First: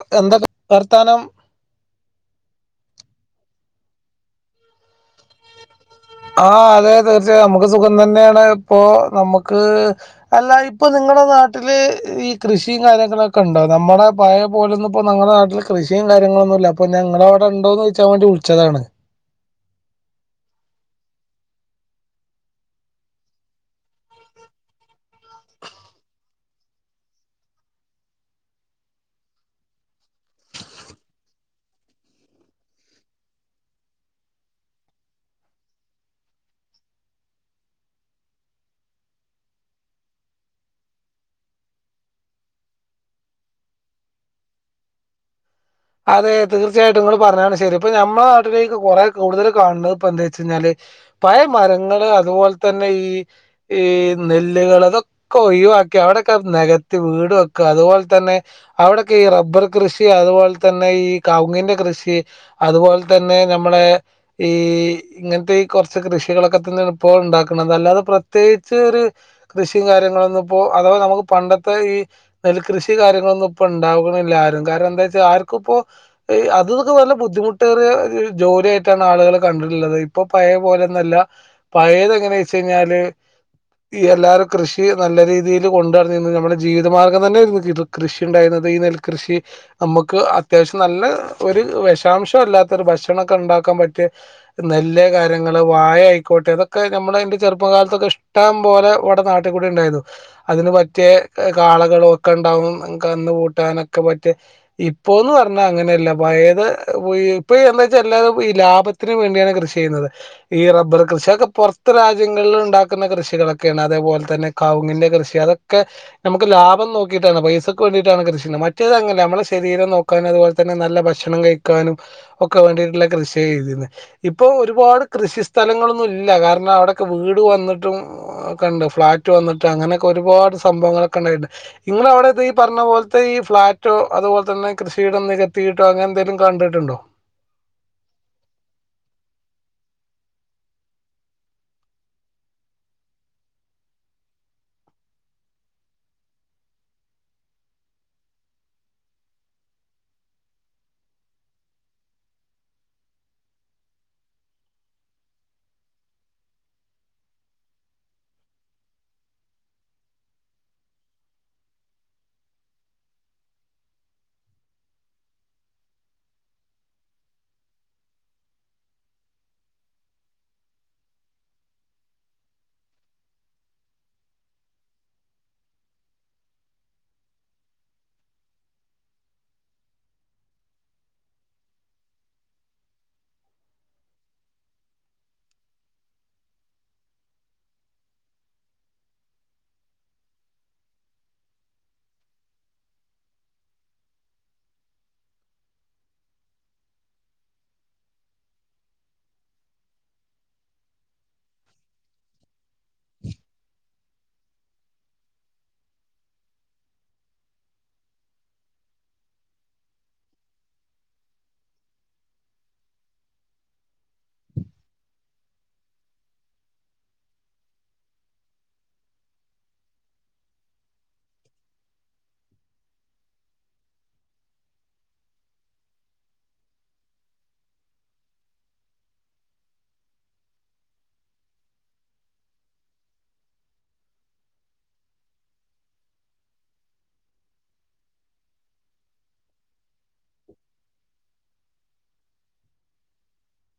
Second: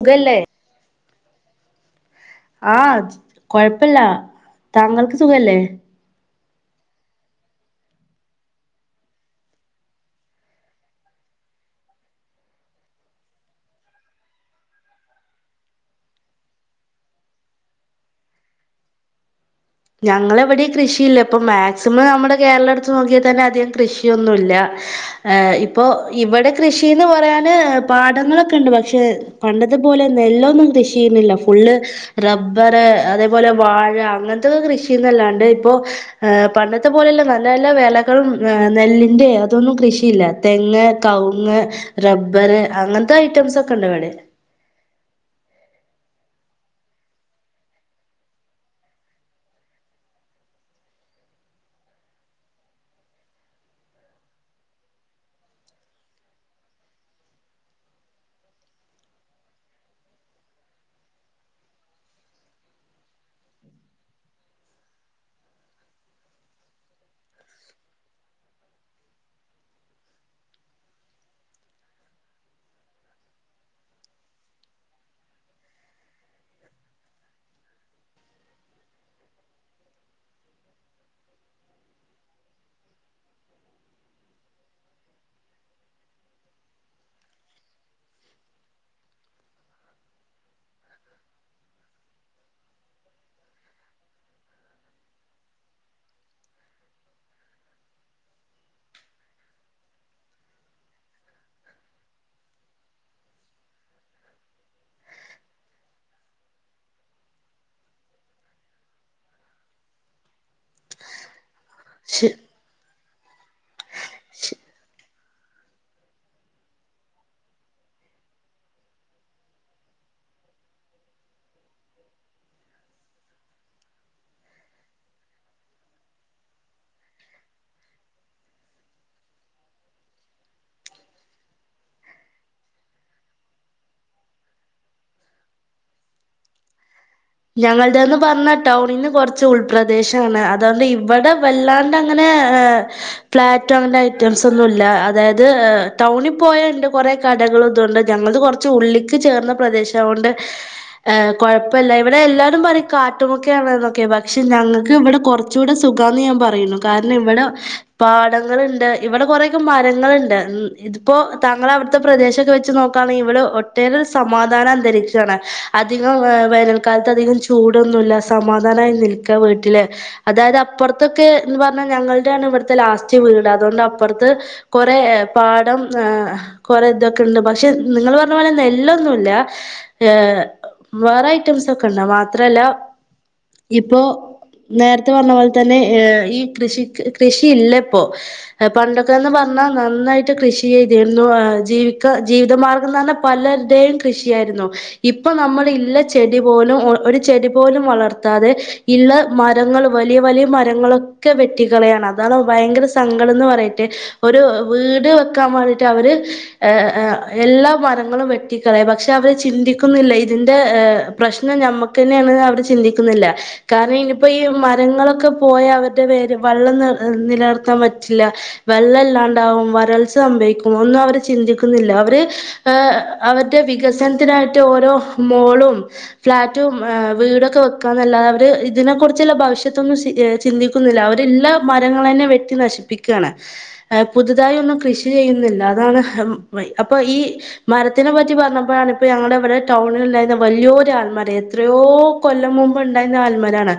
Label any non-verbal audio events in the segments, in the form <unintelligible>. സുഖല്ലേ എത്നൊക് വർത്താനം ആച് കൊഴ്പ്പല്ല തങ്ങൾക്ക് സുഖല്ലേ ആ അതേ തീർച്ചയായും നമുക്ക് സുഖം തന്നെയാണ്. പ്പൊ നമുക്ക് അല്ല ഇപ്പൊ നിങ്ങടെ നാട്ടില് ഈ കൃഷി കാര്യങ്ങളൊക്കെ ഇണ്ടോ? നമ്മുടെ പയേ പോലൊന്നും പ്പൊ നങ്ങടെ നാട്ടില് കൃഷി കാര്യങ്ങോളൊന്നുല്ല. പ്പാ ഞാ ഇങ്ങടെ അവ്ടെ ഉണ്ടോന്നോയ്ച്ചൻ വുൽച്ചതാണ് ഞങ്ങളെവിടെയും കൃഷിയില്ല ഇപ്പൊ മാക്സിമം നമ്മുടെ കേരള എടുത്ത് നോക്കിട്ടെന്നെ അധികം കൃഷിയൊന്നുല്ല. ഏ ഇപ്പൊ ഇവിടെ കൃഷിന്ന് പറയാന് പാടങ്ങളൊക്കെ ഉണ്ട് പക്ഷെ പണ്ടത്തെപോലെ നെല്ലൊന്നും കൃഷി ചെയ്യുന്നില്ല ഫുള്ള് റബ്ബർ അതേപോലെ വാഴ അങ്ങൻ <unintelligible> കൃഷി ഇല്ലാണ്ട് ഇപ്പോ. പണ്ടത്തെ പോലെയല്ല നല്ല നല്ല വെലകളും നെല്ലിൻന്റെ അതൊന്നും കൃഷിയില്ല. തെങ്ങ്, കവുങ്ങ്, റബ്ബർ, അങ്ങന് ത്തെ ഐറ്റംസ് ഒക്കെണ്ട് ഇവടെ അതെ തീർച്ചയായിട്ടും ഇങ്ങൾ പറഞ്ഞാണ് ശരി ഇപ്പൊ, നമ്മളെ നാട്ടിലേക്ക്, കുറെ കൂടുതൽ കാണുന്നത് ഇപ്പ എന്താ വെച്ച കഴിഞ്ഞാല് പഴ മരങ്ങള് അതുപോലെ തന്നെ ഈ ഈ നെല്ലുകള് അതൊക്കെ ഒഴിവാക്കി അവിടെയൊക്കെ നികത്തി വീട് വെക്കുക അതുപോലെ തന്നെ അവിടൊക്കെ ഈ റബ്ബർ കൃഷി അതുപോലെ തന്നെ ഈ കൗങ്ങിന്റെ കൃഷി അതുപോലെ തന്നെ നമ്മളെ ഈ ഇങ്ങനത്തെ ഈ കുറച്ച് കൃഷികളൊക്കെ തന്നെ ഇപ്പോ ഉണ്ടാക്കണ അല്ലാതെ പ്രത്യേകിച്ച് ഒരു കൃഷിയും കാര്യങ്ങളൊന്ന ഇപ്പോ അഥവാ നമുക്ക് പണ്ടത്തെ ഈ നെൽകൃഷി കാര്യങ്ങളൊന്നും ഇപ്പോ ഉണ്ടാവിണ്ല്ല ആരും, കാരണം എന്താച്ചാ ആർ ഇപ്പോ അത് തെക്കെ നല്ല ബുദ്ധിമുട്ടേറിയ ജോലിയായിട്ടാണ് ആളുകൾ കണ്ടിട്ടുള്ളത് ഇപ്പൊ പഴയ പോലെന്നല്ല പഴയതങ്ങനെയ വെച്ച് കഴിഞ്ഞാല് ഈ എല്ലാവരും കൃഷി നല്ല രീതിയിൽ കൊണ്ടു ട്ന്നിന്ന് നമ്മുടെ ജീവിതമാർഗ്ഗം തന്നൊയിരുന്നു കൃഷി ഉണ്ടായിരുന്നത് ഈ നെൽകൃഷി നമ്മക്ക് അത്യാവശ്യം നല്ല ഒരു വഷാംശംല്ലാത്ത ഒരു ഭക്ഷണംക്കെ ഉണ്ടാക്കാൻ പറ്റിയ നെല്ല് കാര്യങ്ങള് വായ ആയിക്കോട്ടെ ഇതൊക്കെ നമ്മൾ എന്റെ ചെറുപ്പകാലത്തൊക്കെ ഇഷ്ടം പോലെ ഇവിടെ നാട്ടിൽ കൂടി ഉണ്ടായിരുന്നു അതിന് പറ്റിയ കാളകളും ഒക്കെ ഉണ്ടാവും കന്ന് പൂട്ടാനൊക്കെ പറ്റിയ, ഇ ഇപ്പോന്ന് പറഞ്ഞാൽ അങ്ങനെയല്ല പഴേത് <unintelligible> ഇപ്പൊ എന്താ വച്ചാ എല്ലാ ഈ ലാഭത്തിന് വേണ്ടിയാണ് കൃഷി ചെയ്യുന്നത് ഈ റബ്ബർ കൃഷിയൊക്കെ പെറ <unintelligible> രാജ്യങ്ങളിൽ ശ ണ്ടാ <unintelligible> കൃഷികളെ അതേപലെ തെന്നെ കവ്ങ്ങ്ന്റെ കൃഷി അതൊക്കെ നമുക്ക് ലാഭ നോക്കിട്ടാണ്. പൈസയ്ക്ക് വേണ്ടിയിട്ടാണ് കൃഷി മറ്റേതങ്ങനെ നമ്മള ശ തീരെം നോക്കാനും അതുപോലെ തന്നെ നല്ല ഭക്ഷണം കഴിക്കാനും ഒക്കെ വേണ്ടിട്ടുള്ള കൃഷിചെഴ്തിന്ന് ഇപ്പൊ ഒരുപാട് കൃഷി സ്ഥലങ്ങളൊന്നും ഇല്ല കാരണം അവിടെൊക്കെ വീട് വന്നിട്ടും കണ്ട് ഫ്ളാറ്റ് വന്നിട്ടും അങ്ങനെയൊക്കെ ഒരുപാട് സംഭവങ്ങളൊക്കെ ഉണ്ടായിട്ടുണ്ട്. ഇങ്ങള അവിടെ ഈ പറഞ്ഞ പോലത്തെ ഈ ഫ്ളാറ്റോ, അതുപോലെ തന്നെ കൃഷിയിടം നികത്തിയിട്ടോ അങ്ങനെ എന്തേലും കണ്ടിട്ടുണ്ടോ? ഞങ്ങളുടെന്ന് പറഞ്ഞ ടൗണിന്ന് കുറച്ച് ഉൾപ്രദേശാണ്, അതുകൊണ്ട് ഇവിടെ വല്ലാണ്ട് അങ്ങനെ ഫ്ലാറ്റും അങ്ങനത്തെ ഐറ്റംസ് ഒന്നും ഇല്ല അതായത് ടൗണിൽ പോയണ്ട് കുറെകടകൾ ഇതുകണ്ട് ഞങ്ങളത് കുറച്ച് ഉള്ളിക്ക് ചേർന്ന പ്രദേശം അത്കൊണ്ട് ഹ് കുഴപ്പമില്ല ഇവിടെ എല്ലാവരും പറിം കാട്ട് മുക്കെ ആണ് ന്നെക്കെ പക്ഷെ ഞങ്ങൾക്ക് ഇവിടെ കുറച്ചുകൂടെ സുഖാന്ന് ഞാൻ പറയുന്നു കാരണം ഇവിടെ പാടങ്ങളുണ്ട് ഇവിടെ കുറയക്കെ മരങ്ങള്ണ്ട് ഇതിപ്പോ താങ്കള അവിടുത്ത പ്രദേശൊക്കെ വെച്ച് നോക്കാണെങ്കിൽ ഇവിടെ ഒട്ടേറെരു സമാധാന അന്തരീക്ഷാണ് അധികം വന കാലത്ത് അധികം ചൂടൊന്നുല്ല, സമാധാനമായി നിൽക്ക വീട്ടില്, അതായത് അപ്പുറത്തൊക്കെ എന്ന് പറഞ്ഞ ഞങ്ങളുടെയാണ് ഇവിടുത്തെ ലാസ്റ്റ് വീട് അതുകൊണ്ട് അപ്പുറത്ത് കുറെ പാടം കുറെേ ഇതൊക്കെ ഉണ്ട് പക്ഷെ നിങ്ങൾ പറഞ്ഞ പോലെ നെല്ലൊന്നുല്ല വേറെ <unintelligible> മാത്രല്ല ഇപ്പേ നേരത്തെ പറഞ്ഞ പോലെ തന്നെ ഈ കൃഷി കൃഷി ഇല്ലപ്പോ പണ്ടൊക്കെന്ന് പറഞ്ഞാൽ നന്നായിട്ട് കൃഷി ചെയ്തിരുന്നു ജീവിക്ക ജീവിതമാർഗംന്ന് പറഞ്ഞാൽ പലരുടെയും കൃഷിയായിരുന്നു ഇപ്പ നമ്മൾ ഇല്ല ചെടി പോലും ഒരു ചെടി പോലും വളർത്താതെ ഇള്ള മരങ്ങൾ വലിയ വലിയ മരങ്ങളൊക്കെ വെട്ടികളയാണ് അതാണ് ഭയങ്കര സ സങ്കടം എന്ന് പറയട്ടെ. ഒരു വീട് വെക്കാൻ വേണ്ടിട്ട് അവര് എല്ലാ മരങ്ങളും വെട്ടിക്കളയ, പക്ഷെ അവര് ചിന്തിക്കുന്നില്ല ഇതിന്റെ. പ്രശ്നം ഞമ്മക്ക് തന്നെയാണ് അവർ ചിന്തിക്കുന്നില്ല കാരണം ഇനിയിപ്പോ ഈ മരങ്ങളൊക്കെ പോയ അവരുടെ വേര് വെള്ളം നിലനിർത്താൻ പറ്റില്ല വെള്ളം ഇല്ലാണ്ടാവും വരൾച്ച സംഭവിക്കും ഒന്നും അവര് ചിന്തിക്കുന്നില്ല അവര് അവര്ടെ വികസനത്തിനായിട്ട് ഓരോ മോളും ഫ്ലാറ്റും അവീടൊക്കെ വെക്കാന്നല്ലാതെ അവര് ഇതിനെ കുറിച്ചുള്ള ഭവിഷ്യത്തൊന്നും ചിന്തിക്കുന്നില്ല അവരെല്ലാ മരങ്ങള തന്നെ വെട്ടി നശിപ്പിക്കുകയാണ് പുതുതായി ഒന്നും കൃഷി ചെയ്യുന്നില്ല അതാണ് അപ്പൊ ഈ മരത്തിനെ പറ്റി പറഞ്ഞപ്പോഴാണ് ഇപ്പോ ഞങ്ങളുടെ ഇവിടെ ടൗണിൽണ്ടായിരുന്ന വല്യോര് ആൽമര എത്രയോ കൊല്ലം മുമ്പ് ഉണ്ടായിരുന്ന ആൽമരാണ്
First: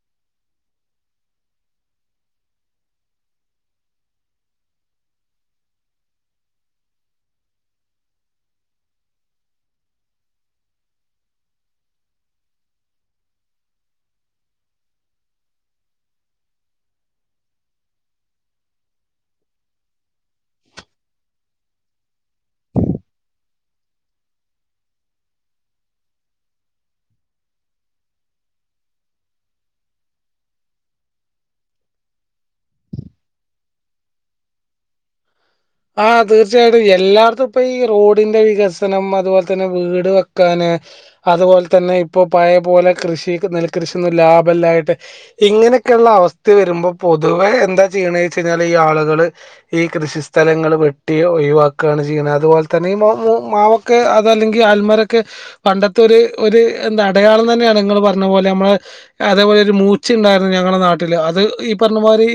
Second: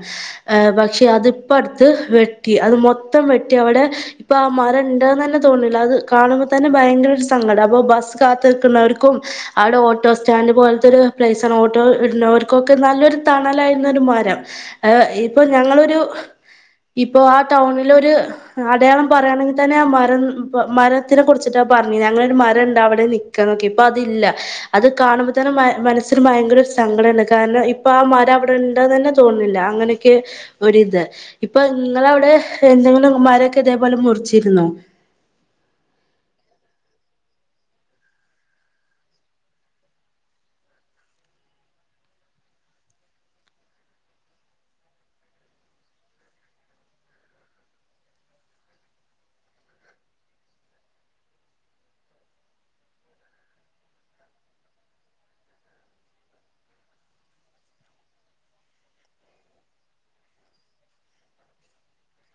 പക്ഷെ അതിപ്പോ അടുത്ത് വെട്ടി അത് മൊത്തം വെട്ടി അവിടെ ഇപ്പൊ ആഹ് മര ഉണ്ടന്ന് തന്നെ തോന്നില്ല അത് കാണുമ്പോ തന്നെ ഭയങ്കര സങ്കടം അപ്പൊ ബസ് കാത്തിക്കുന്നവർക്കും, അവിടെ ഓട്ടോ സ്റ്റാൻഡ് പോലത്തെ ഒരു പ്ലേസ്ണ് ഓട്ടോ ഇരുന്നവർക്കൊക്കെ നല്ലൊരു തണലായിരുന്ന ഒരു മരം, ഇപ്പൊ ഞങ്ങളൊരു ഇപ്പൊ ആ ടൗണില ഒരു അടയാളം പറുകയാണെങ്കിൽ തന്നെ ആ മരം മരത്തിനെ കുറിച്ചിട്ടാ പറഞ്ഞിരുന്ന, ഞങ്ങളൊരു മരം ണ്ട് അവിടെ നിൽക്കാന്നൊക്കെ ഇപ്പൊ അതില്ല അത് കാണുമ്പോ തന്നെ മനസ്സിൽ ഭയങ്കര സങ്കടംണ്ട് കാരണം ഇപ്പൊ ആഹ് മരം അവിടെ ഉണ്ടന്ന് തന്നെ തോന്നില്ല അങ്ങനൊക്കെ ഒരിത് ഇപ്പൊ നിങ്ങള അവിടെ എന്തെങ്കിലും മരൊക്കെ ഇതേപോലെ മുറിച്ചിരുന്നോ ആ തീർച്ചയായിട്ടും എല്ലാർത്തും ഇപ്പ ഈ റോഡിന്റെ വികസനം അതുപോലെ തന്നെ വീട് വെക്കാന് അതുപോലെ തന്നെ ഇപ്പൊ പഴ പോലെ കൃഷി നെൽകൃഷിന്നും ലാഭമല്ലായിട്ട്. ഇങ്ങനെയൊക്കെയള്ള അവസ്ഥ വരുമ്പോൾ പൊതുവെ എന്താ ചെയ്യണ വച്ച കഴിഞ്ഞാൽ ഈ ആളുകള് ഈ കൃഷി സ്ഥലങ്ങൾ വെട്ടി ഒഴിവാക്കാണ് ചെയ്യണ, അതുപോലെ തന്നെ ഈ മാവൊക്കെ അതല്ലെങ്കിൽ അ ൽമരൊക്കെ പണ്ടത്തെ ഒര് ഒരു എന്താ അടയാളം തന്നെയാണ് നിങ്ങൾ പറഞ്ഞ പോലെ നമ്മ അതേപോലെ ഒരു മൂച്ചിണ്ടായിരുന്നു ഞങ്ങളുടെ നാട്ടിൽ അത് ഈ പറഞ്ഞ മായിരി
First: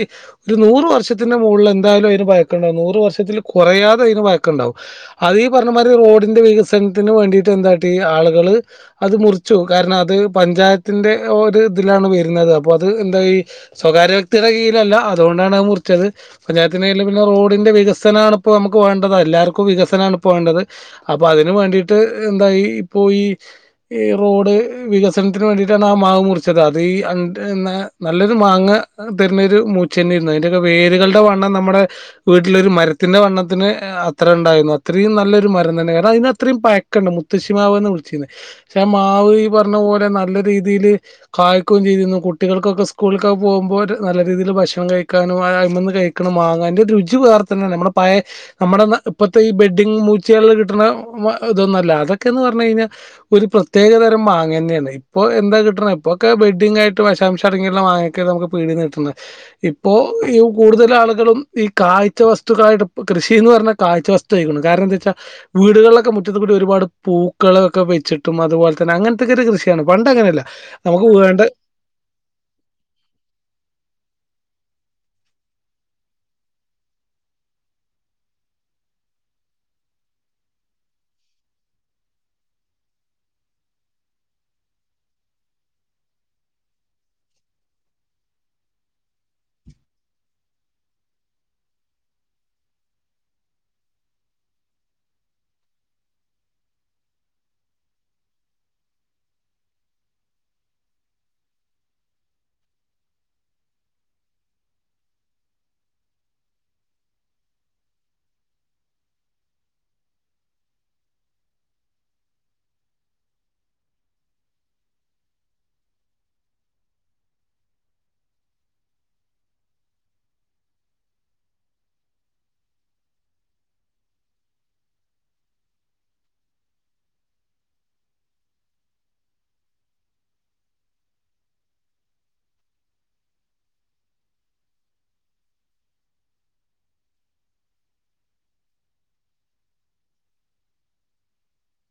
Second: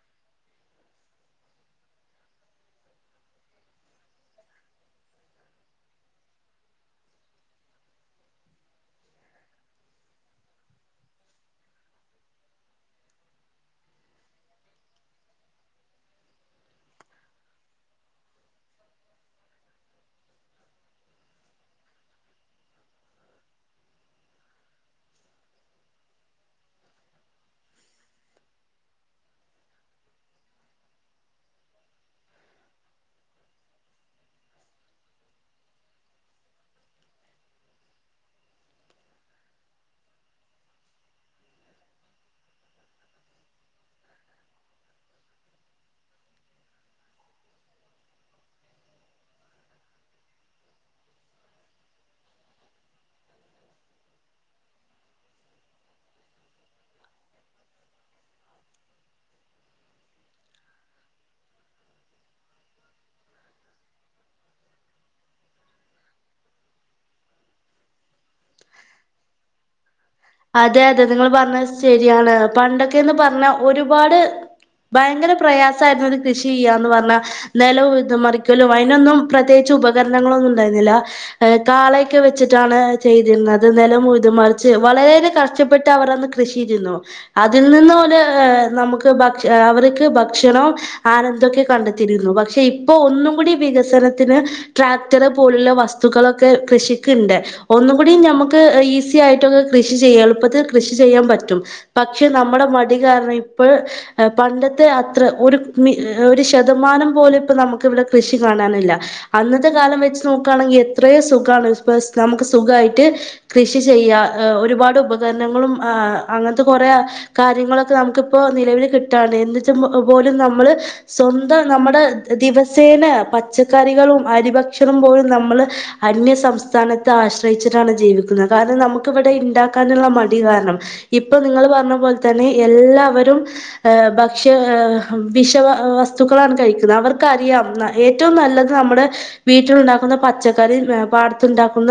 ഒരു നൂറ് വർഷത്തിന്റെ മുകളിൽ എന്തായാലും അതിനന് പഴക്കംണ്ടായിനി, നൂ വർശത്തിൽ കുറയാതെ അയക് പയക്ക ഉണ്ടാവും അത് ഈ പറഞ്ഞ മാതി റോഡിന്റെ വികസനത്തിന് വേണ്ടിട്ട് എന്ത ആളുകള് അത് മുറിച്ചു കാരണം അത് പഞ്ചായത്തിന്റെ ഒര് ഇതിലാണ് വരുന്നത് അപ്പ അത് എന്താ സ്വകാര്യ വ്യക്തിയുടെ കീഴല്ല അതുകൊണ്ടാണ് മുറിച്ചത് പഞ്ചായത്തി റോഡിന്റെ വികസനണ ഇപ്പ നമുക്ക് വേണ്ടത് എല്ലാവർക്കും വികസനണ ഇപ്പോ വേണ്ടത് അപ്പൊ അതിന് വേണ്ടിട്ട് എന്താ ഇപ്പൊ ഈ റോഡ് വികസനത്തിന് വേണ്ടിട്ടാണ് ആഹ് മാവ് മുറിച്ചത് അത് ഈ അഹ് നല്ലൊരു മാങ്ങ തരുന്നരു മൂച്ചന്നിരുന്നു അതിന്റെൊക്കെ വേരുകളുടെ വണ്ണം നമ്മുടെ വീട്ടിലരു മരത്തിൻ്റെ വണ്ണത്തിന് അത്ര ഉണ്ടായിരുന്നു അത്രയും നല്ലൊരു മരം തന്നെ കാരണം അതിന് അത്രയും പഴക്കം ഉണ്ട്, മുത്തശ്ശി മാവ്ന്ന് വിളിച്ചിന്നത് പക്ഷെ ആ മാവ് ഈ പറഞ്ഞ പോലെ നല്ല രീതിൽ കായ്ക്കും ചെയ്തിന്നു കുട്ടികൾക്കൊക്കെ സ്കൂളിലക്കൊക്കെ പോകുമ്പോ നല്ല രീതിയിൽ ഭക്ഷണം കഴിക്കാനും അയ്മന്ന് കഴിക്കണം മാങ്ങാൻന്റെ രുചി ച്ചവേർത്തന്ന നമ്മുടെ പഴ നമ്മുടെ ഇപ്പത്തെ ഈ ബെഡി മൂച്ചകളിൽ കിട്ടണ ഇതൊന്നുമല്ല അതൊക്കെന്ന് പറഞ്ഞു കഴിഞ്ഞാൽ ഒരു പ്രത്യേക തരം മാങ്ങ തന്നെയാണ് ഇപ്പോ എന്താ കിട്ടണ ഇപ്പോക്കെ ബെഡിങ് ആയിട്ട് വിശാംശം അടങ്ങിയുള്ള വാങ്ങൊക്കെ നമുക്ക് പീടിന്ന് കിട്ടണ ഇപ്പോ ഈ കൂടുതൽ ആളുകളും ഈ കാഴ്ച്ച വസ്തുക്കളയിട്ട് കൃഷി എന്നു പറഞ്ഞാൽ കാഴ്ച വസ്തു കഴിക്കണം കാരണം എന്താ വെച്ചാൽ വീടുകളിലൊക്കെ മുറ്റത്തത്ത് കൂടി ഒരുപാട് പൂക്കളൊക്കെ വെച്ചിട്ടും അതുപോലെ തന്നെ അങ്ങനത്തൊക്ക ഒരു കൃഷിയാണ് പണ്ട് അങ്ങനെയല്ല. അതെ അതെ നമുക്ക് നിങ്ങൾ വേണ്ട പറഞ്ഞ ശരിയാണ് പണ്ടൊക്കെന്ന് പറഞ്ഞാ ഒരുപാട്. ഭയങ്കര പ്രയാസമായിയിരുന്നു കൃഷി ചെയ്യാന്ന് പറഞ്ഞാൽ നിലം ഉഴുത മറിക്കല്ലോ, അതിനൊന്നും പ്രത്യേകിച്ച് ഉപകരണങ്ങളൊന്നും ഉണ്ടായിരുന്നില്ല ഏ കാളയൊക്കെ വെച്ചിട്ടാണ് ചെയ്തിരുന്നത് നില ഉഴുത് മറിച്ച് വളരെ. രെ കഷ്ടപ്പെട്ട് അവർ അന്ന് കൃഷിയ്തിരുന്നു അതിൽ നിന്ന് ഓല് നമുക്ക് ഭക്ഷ അവർക്ക് ഭക്ഷണവും ആനന്ദമൊക്കെ കണ്ടെത്തിയിരുന്നു. പക്ഷെ ഇപ്പൊ ഒന്നും കൂടി വികസനത്തിന് ട്രാക്ടർ പോലുള്ള വസ്തുക്കളൊക്കെ കൃഷിക്ക്ണ്ട് ഒന്നും കൂടി നമുക്ക് ഈസി ആയിട്ടൊക്കെ, ക്യ കൃഷി ചെയ്യാം എളുപ്പത്തിൽ കൃഷി ചെയ്യാൻ പറ്റും പക്ഷെ നമ്മുടെ മടി കാരണം ഇപ്പോ പണ്ടത്തെ അത്ര ഒരു ഒരു ശതമാനം പോലെ ഇപ്പ നമുക്ക് ഇവിടെ കൃഷി കാണാനില്ല അന്നത്തെ കാലം വെച്ച് നോക്കയാണെങ്കിൽ എത്രയോ സുഖാണ് <unintelligible> ഇ ഒരുപാട് ഉപകരണങ്ങളും അങ്ങനത്തെ കുറെ കാര്യങ്ങളൊക്കെ നമുക്കിപ്പോ നിലവിൽ കിട്ടാന് എന്നിട്ട് പോലും നമ്മള് സ്വന്തം നമ്മുട ദിവസേന പച്ചക്കറികളും അരിഭക്ഷണും പോലും നമ്മള് അന്യ സംസ്ഥാനത്തെ ആശ്രയിച്ചിട്ടാണ് ജീവിക്കുന്നത് കാരണം നമുക്കവിടെ ഉണ്ടാക്കാനുള്ള മടി കാരണം ഇപ്പൊ നിങ്ങൾ പറഞ്ഞ പോലെ തന്നെ എല്ലാവരും ഭക്ഷ്യ വിഷ വസ്തുക്കളാണ് കഴിക്കുന്നത് അവർക്ക് അറിയാം ഏറ്റവും നല്ലത് നമ്മുടെ വീട്ടില് ഉണ്ടാക്കുന്ന പച്ചക്കറി പാടത്തുണ്ടാക്കുന്ന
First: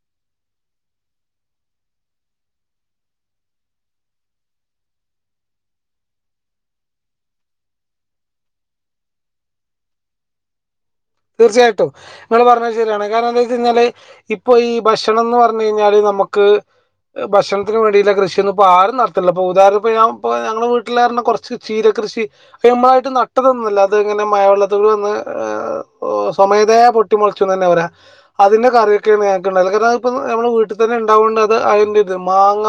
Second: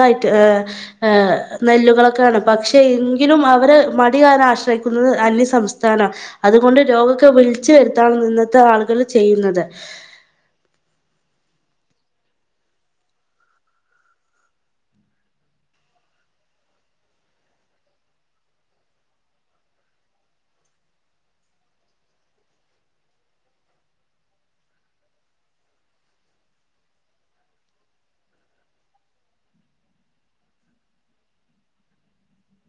നെല്ലുകളൊക്കെയാണ്, പക്ഷെ എങ്കിലും അവര് മടിക്കാരണം ആശ്രയിക്കുന്നത് അന്യസംസ്ഥാനം അതുകൊണ്ട് രോഗക്കെ വിളിച്ചു വരുത്താണ് ഇന്നത്തെ ആളുകൾ ചെയ്യുന്നത്. തീർച്ചയായിട്ടും നിങ്ങള് പറഞ്ഞ ശരിയാണ് കാരണം എന്താ വെച്ച കഴിഞ്ഞാല് ഇപ്പൊ ഈ ഭക്ഷണം എന്ന് പറഞ്ഞു കഴിഞ്ഞാല് നമുക്ക് ഭക്ഷണത്തിന് വേണ്ടിട്ട കൃഷിയൊന്നും ഇപ്പോ ആരും നടത്തില്ല ഇപ്പ ഉദാഹരണം ഇപ്പ ഞ ഞങ്ങള വീട്ടിലാർഞ്ഞ കെറച്ച് ചീരകൃഷി നമ്മളായിട്ട് നട്ടതൊന്നുംല്ല അത് ഇങ്ങനെ മയവെള്ളത്തൂടെ വന്ന് സ്വമേധയാ പൊട്ടി മുളച്ചു തന്നെ പറയാ അതിന്റെ കറിയൊക്കെയാണ് ഞങ്ങൾക്ക് ഉണ്ടാവല് <unintelligible> നമ്മൾ വീട്ടിൽ തന്നെ ഉണ്ടാവുകൊണ്ട് അയിൻ്റെത് മാങ്ങ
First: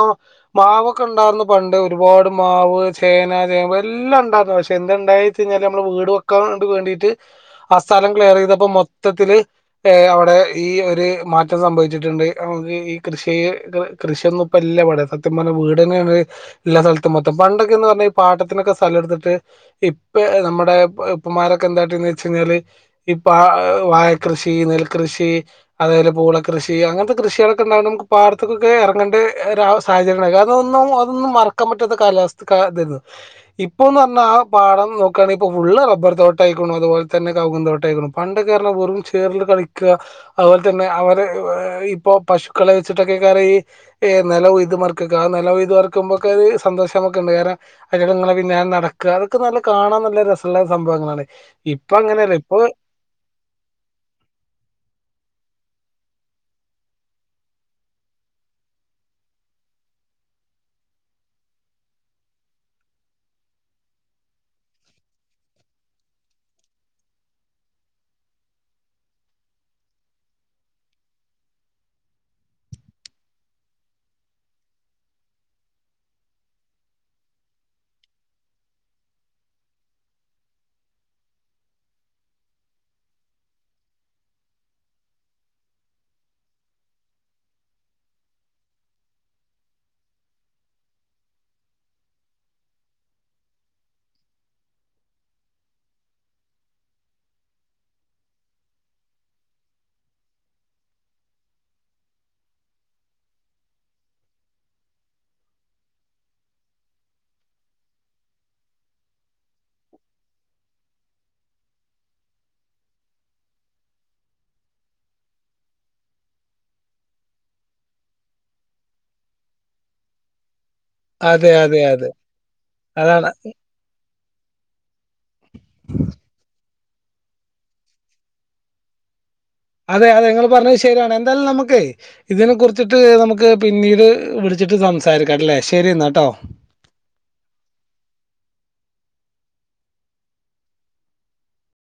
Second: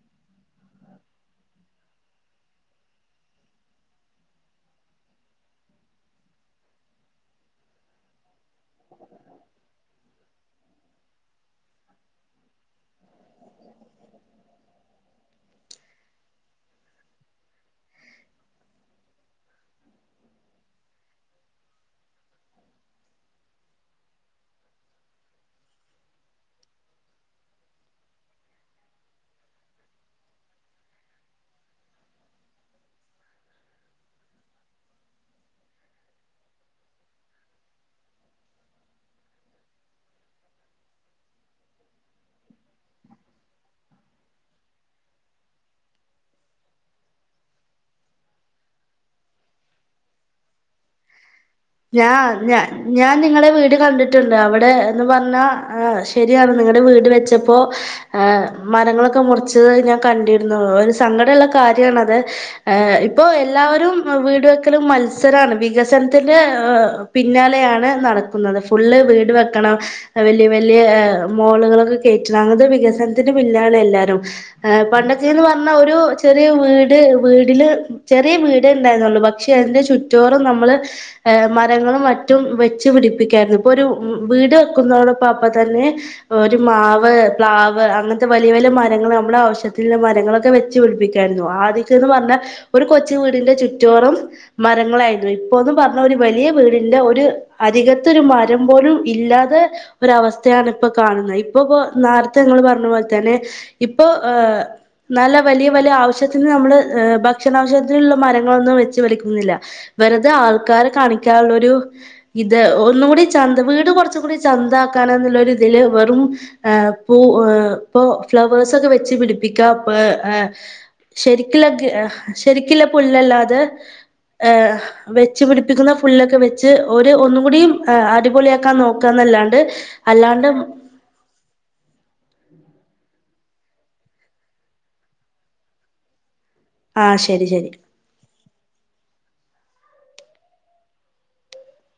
മാവൊക്കെ ഉണ്ടായിരുന്ന പണ്ട് ഒരുപാട് മാവ്, ചേന, ചേമ്പ്, എല്ലാം ഉണ്ടായിരുന്നു പക്ഷെ എന്ത ഉണ്ടായിച്ച കഴിഞ്ഞാല് നമ്മൾ വീട് വെക്കാ വേണ്ടിട്ട്, സ്ഥലം ക്ലിയർ ചെയ്തപ്പോ മൊത്തത്തില് അവിടെ ഈ ഒരു മാറ്റം സംഭവിച്ചിട്ടുണ്ട് നമക്ക് ഈ കൃഷി കൃഷിയൊന്നും ഇപ്പല്ല ഇവിടെ സത്യം പറഞ്ഞ വീട് തന്നെയ എല്ലാ സ്ഥലത്തും മൊത്തം പണ്ടൊക്കെന്ന് പറഞ്ഞാ ഈ പാട്ടത്തിനൊക്കെ സ്ഥലം എടുത്തിട്ട് ഇപ്പ നമ്മുടെ ഉപ്പമാരൊക്കെ എന്താട്ടന്ന് വെച്ച കഴിഞ്ഞാല് ഈ പ വാഴകൃഷി നെൽകൃഷി അതേലെ പൂളകൃഷി അങ്ങനത്തെ കൃഷികളൊക്കെ ഉണ്ടാക നമുക്ക് പാടത്തക്കൊക്കെ എറങ്ങേണ്ട സാഹചര്യങ്ങളാ കാരണം അതൊന്നും മറക്കാൻ പറ്റാത്ത കാലാവസ്ഥക്ക് തരുന്നു ഇപ്പൊ എന്ന് പറഞ്ഞാൽ ആ പാടം നോക്കുകയാണെിൽ ഇപ്പോൾ ഫുള് റബ്ബർ തോട്ടയിക്കോണും അതുപോലെ തന്നെ കൗങ്ങ് തോട്ടം ട്ട <unintelligible> പണ്ടക്കെ പറഞ്ഞാൽ വെറും ചേറിൽ കളിക്ക അതുപോലെ തന്നെ അവര് ഇപ്പ പശുക്കളെ വെച്ചിട്ടൊക്കെയ്ക്കാരംഈ നിലൊയ്ത് മറിക്ക, നിലൊയത് മറക്കുമ്പോൊക്കെ ഒരു സന്തോഷമൊക്കെ ഉണ്ട് കാരണം അതിടങ്ങളെ പിന്നാലെ നടക്ക അതൊക്കെ നല്ല കാണാൻ നല്ല രസള്ള സംഭവങ്ങളാണ്. ഇപ്പൊ ഞാ അങ്ങനെയല്ലേ ഞാ ഇപ്പൊ. ഞാൻ നിങ്ങളുട വീട് കണ്ടിട്ടുണ്ട് അവിടെ ന് പറഞ്ഞാൽ ശരിയാണ് നിങ്ങടെ വീട് വെച്ചപ്പോൾ മരങ്ങളെക്കെ മുറിച്ചത് ഞാൻ കണ്ടിരുന്നു ഒരു സങ്കടല്ല കരിയാണത് ഏ ഇപ്പൊ എല്ലാവരും വീട്‌വെക്കല് മത്സരാണ് വികസനത്തിന്‌ ന്റെപിന്നാലെ യാണ് നടക്കുന്നത്. ഫുൾ വീട് വെക്കണം വല്യ വല്യ മോളുകള് കെ കെറ്റണം പണ്ടൊക്കെന്ന് റഞ്ഞ ഒരു ചെറിയ വീട് വീടില് ചെറിയ വേണ്ടേണ്ടായിരിന്നൊള്ളു ക്ഷേ അയിന്റെ ചുറ്റോറം മ്മള് മരങ്ങളും മറ്റും വെച്ച പിടിപ്പിക്കരുന്നു പൊരു വീട് വെക്കുന്നോടൊപ്പം അപ്പാതെന്നെ ഒരു മാവ് പ്ലാവ് അങ്ങനത്തെ വലിയ വലിയ മരങ്ങള് നമ്മളെ ആവശ്യത്തിന്ള്ള മരങ്ങളൊക്കെ വെച്ച പിടിപ്പിക്കരുന്നു ആദ്യോക്കെന്ന്പറഞ്ഞ ഒരു കൊച് വീടിന്റെ ചുറ്റോറം മരങ്ങളായിരുന്നു ഇപ്പൊന്ന് പർ അരികത്തൊരു മരം പോലും ഇല്ലാതെ ഒരവസ്ഥയാണ് ഇപ്പൊ കാണുന്നത് ഇപ്പൊ ഇപ്പോ നേരത്തെ നിങ്ങൾ പറഞ്ഞ പോലെ തന്നെ ഇപ്പൊ നല്ല വലിയ വലിയ ആവശ്യത്തിന് നമ്മള് ഭക്ഷണാവശ്യത്തിനുള്ള മരങ്ങളൊന്നും വെച്ച് കാണിക്കാനുള്ള ഒരു ഇത് ഒന്നുകൂടി ചന്തമാ വീട് കുറച്ചും കൂടി ചന്തആക്ക നന്നുള്ളൊരുത്തിൽ വെരും പൂ ഏ പ്പോ ഫ്ലവേഴ്സ് ഒക്കെ വെച്ച് പിടിപ്പികഏ അതെ ശരിക്കുള്ള അതെ അതെ ശരിക്കിള്ള അതാണ് പുല്ലല്ലാതെ ഏ വെച്ച് പിടി ക്കുന്ന പുല്ലൊക്കെ വെച്ച ഒര് ഒന്നും കൂടി അടിപൊളി ആക്കാം നോക്ക്യാന്നല്ലാണ്ട് അതെ അതെ ങ്ങൾ പറഞ്ഞത് ശര്യാണ് എന്തായാലും ഞമ്മക്ഇതിനെ കുറിച് പിന്നീട് വിളിച്ചിട്ട് സംസാരിക്കാ ശരിഎന്ന ട്ടോ ആ ശരി ശരി